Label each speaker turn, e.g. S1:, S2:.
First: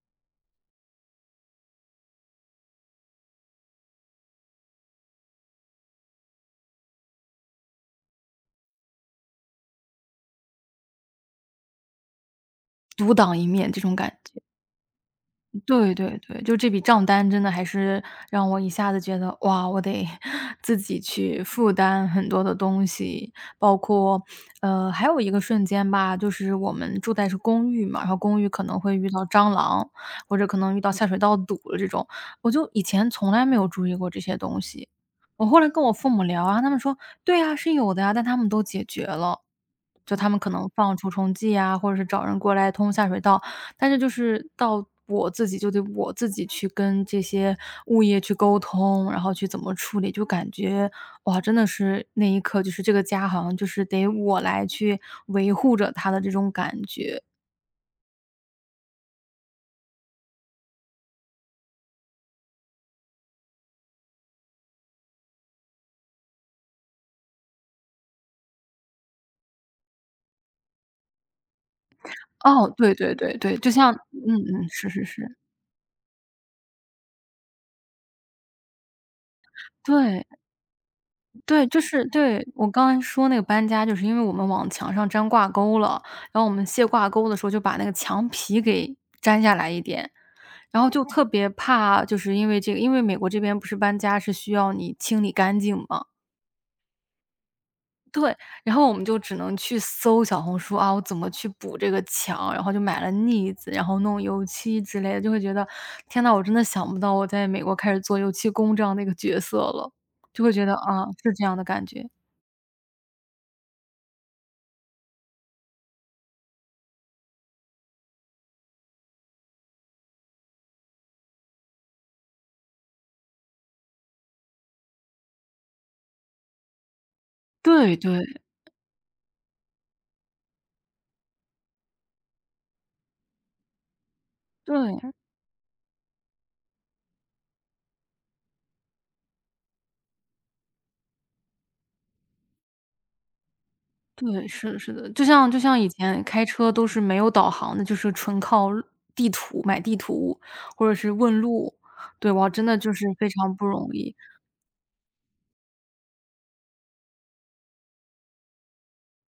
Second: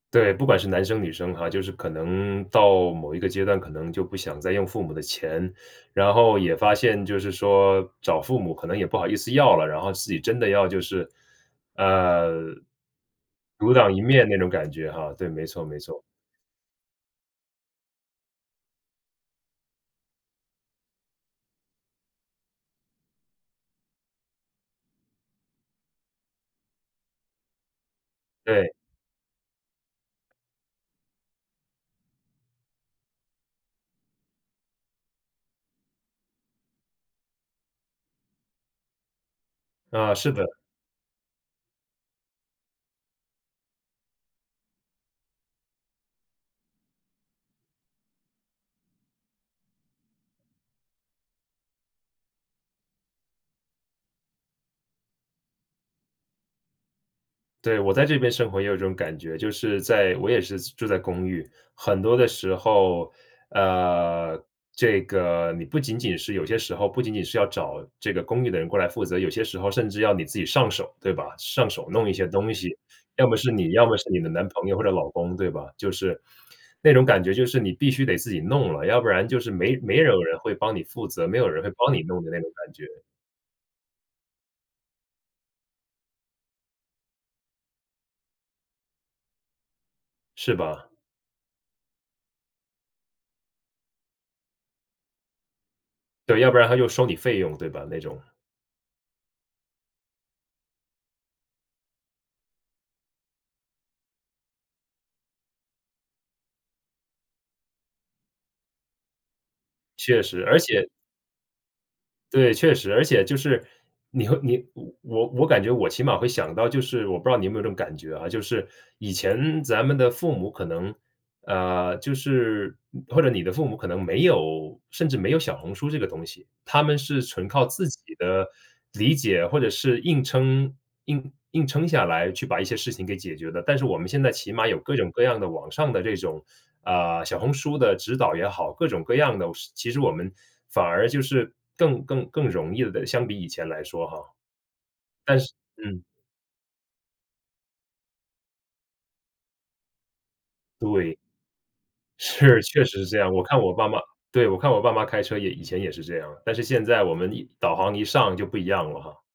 S1: 对，不管是男生女生哈，就是可能到某一个阶段，可能就不想再用父母的钱，然后也发现就是说，找父母可能也不好意思要了，然后自己真的要就是呃
S2: 独挡一面，
S1: 独
S2: 这
S1: 挡
S2: 种
S1: 一
S2: 感
S1: 面那
S2: 觉。
S1: 种感觉哈。对，没错没
S2: 对
S1: 错。
S2: 对对，就这笔账单真的还是让我一下子觉得，哇我得 自己去负担很多的东西，包括呃还有一个瞬间吧，就是我们住在是公寓嘛，然后公寓可
S1: 对。
S2: 能会遇到蟑螂，或者可能遇到下水道堵的这种，我就以前从来没有注意过这些东西。我后来跟我父母聊啊，他们说，“对呀是有的”，但他们都解决了。
S1: 啊，
S2: 就他
S1: 是
S2: 们
S1: 的。
S2: 可能放除虫剂啊或者是找人过来通下水道，但是就是到我自己就得我自己去跟这些物业去沟通，然后去怎么处理，就感觉，哇真的是，那一刻就是这个家好像就是得我来去维护着它的这种感觉。
S1: 对，我在这边生活也有种感觉，就是在我也是住在公寓，很多的时候，呃这个，你不仅仅是有些时候不仅仅是要找这个公寓的人过来负责，有些时候甚至要你自己上手，对吧？上手弄一些东
S2: 哦。
S1: 西，
S2: 对对
S1: 要么
S2: 对
S1: 是
S2: 对。
S1: 你，
S2: 就
S1: 要
S2: 像
S1: 么是你的
S2: 嗯
S1: 男
S2: 嗯，
S1: 朋友或
S2: 是
S1: 者
S2: 是
S1: 老
S2: 是。
S1: 公，对吧？就是那种感觉就是你必须得自己弄了，要不然就是没没
S2: 对。
S1: 有人会帮你负责，没有人
S2: 对
S1: 会
S2: 就
S1: 帮你
S2: 是
S1: 弄的那
S2: 对，
S1: 种
S2: 我
S1: 感觉。
S2: 刚刚说那个搬家就是因为我们往墙上粘挂钩了，然后我们卸挂钩的时候，就把那个墙皮给粘下来一点，
S1: 是
S2: 然
S1: 吧？
S2: 后就特别怕就是因为这个因为美国这边不是搬家是需要你清理干净嘛。
S1: 对，要不然它就收你费用对吧？那种。
S2: 对，然后我们就只能去搜“小红书”，啊我怎么去补这个墙？然后就买了腻子，然后弄油漆之类的。就会觉得，天哪，我真的想不到，我在美国开始做油漆工这样的一个角色了，
S1: 确
S2: 就
S1: 实，
S2: 会
S1: 而
S2: 觉得，
S1: 且
S2: 啊，是这样的感觉。
S1: 对，确实。而且就是你会你我我感觉我起码会想到就是，我不知道你有没有这种感觉啊？就是，以前咱们的父母可能，呃就是或者你的父母可能没有甚至没有“小红书”这个东西，他们是纯靠自
S2: 对
S1: 己
S2: 对。
S1: 的理解或者是硬撑硬硬撑下来去把一些事情给解决的，但是我们现在起码有各
S2: 对。
S1: 种各样的网上的这种，呃“小红书”的指导也好，各种各样的其实我们反而就是更更更容易地相比以前来说哈。
S2: 对，是的是的。就
S1: 但
S2: 像
S1: 是
S2: 就像以
S1: 嗯。
S2: 前开车都是没有导航的就是纯靠地图，买地图或者是
S1: 对。
S2: 问路。对，哇
S1: 是，
S2: 真的
S1: 确
S2: 就
S1: 实
S2: 是
S1: 是这
S2: 非
S1: 样，我
S2: 常
S1: 看
S2: 不
S1: 我
S2: 容
S1: 爸妈
S2: 易。
S1: 对，我看我爸妈开车也以前也是这样，但是现在我们一导航一上就不一样了哈。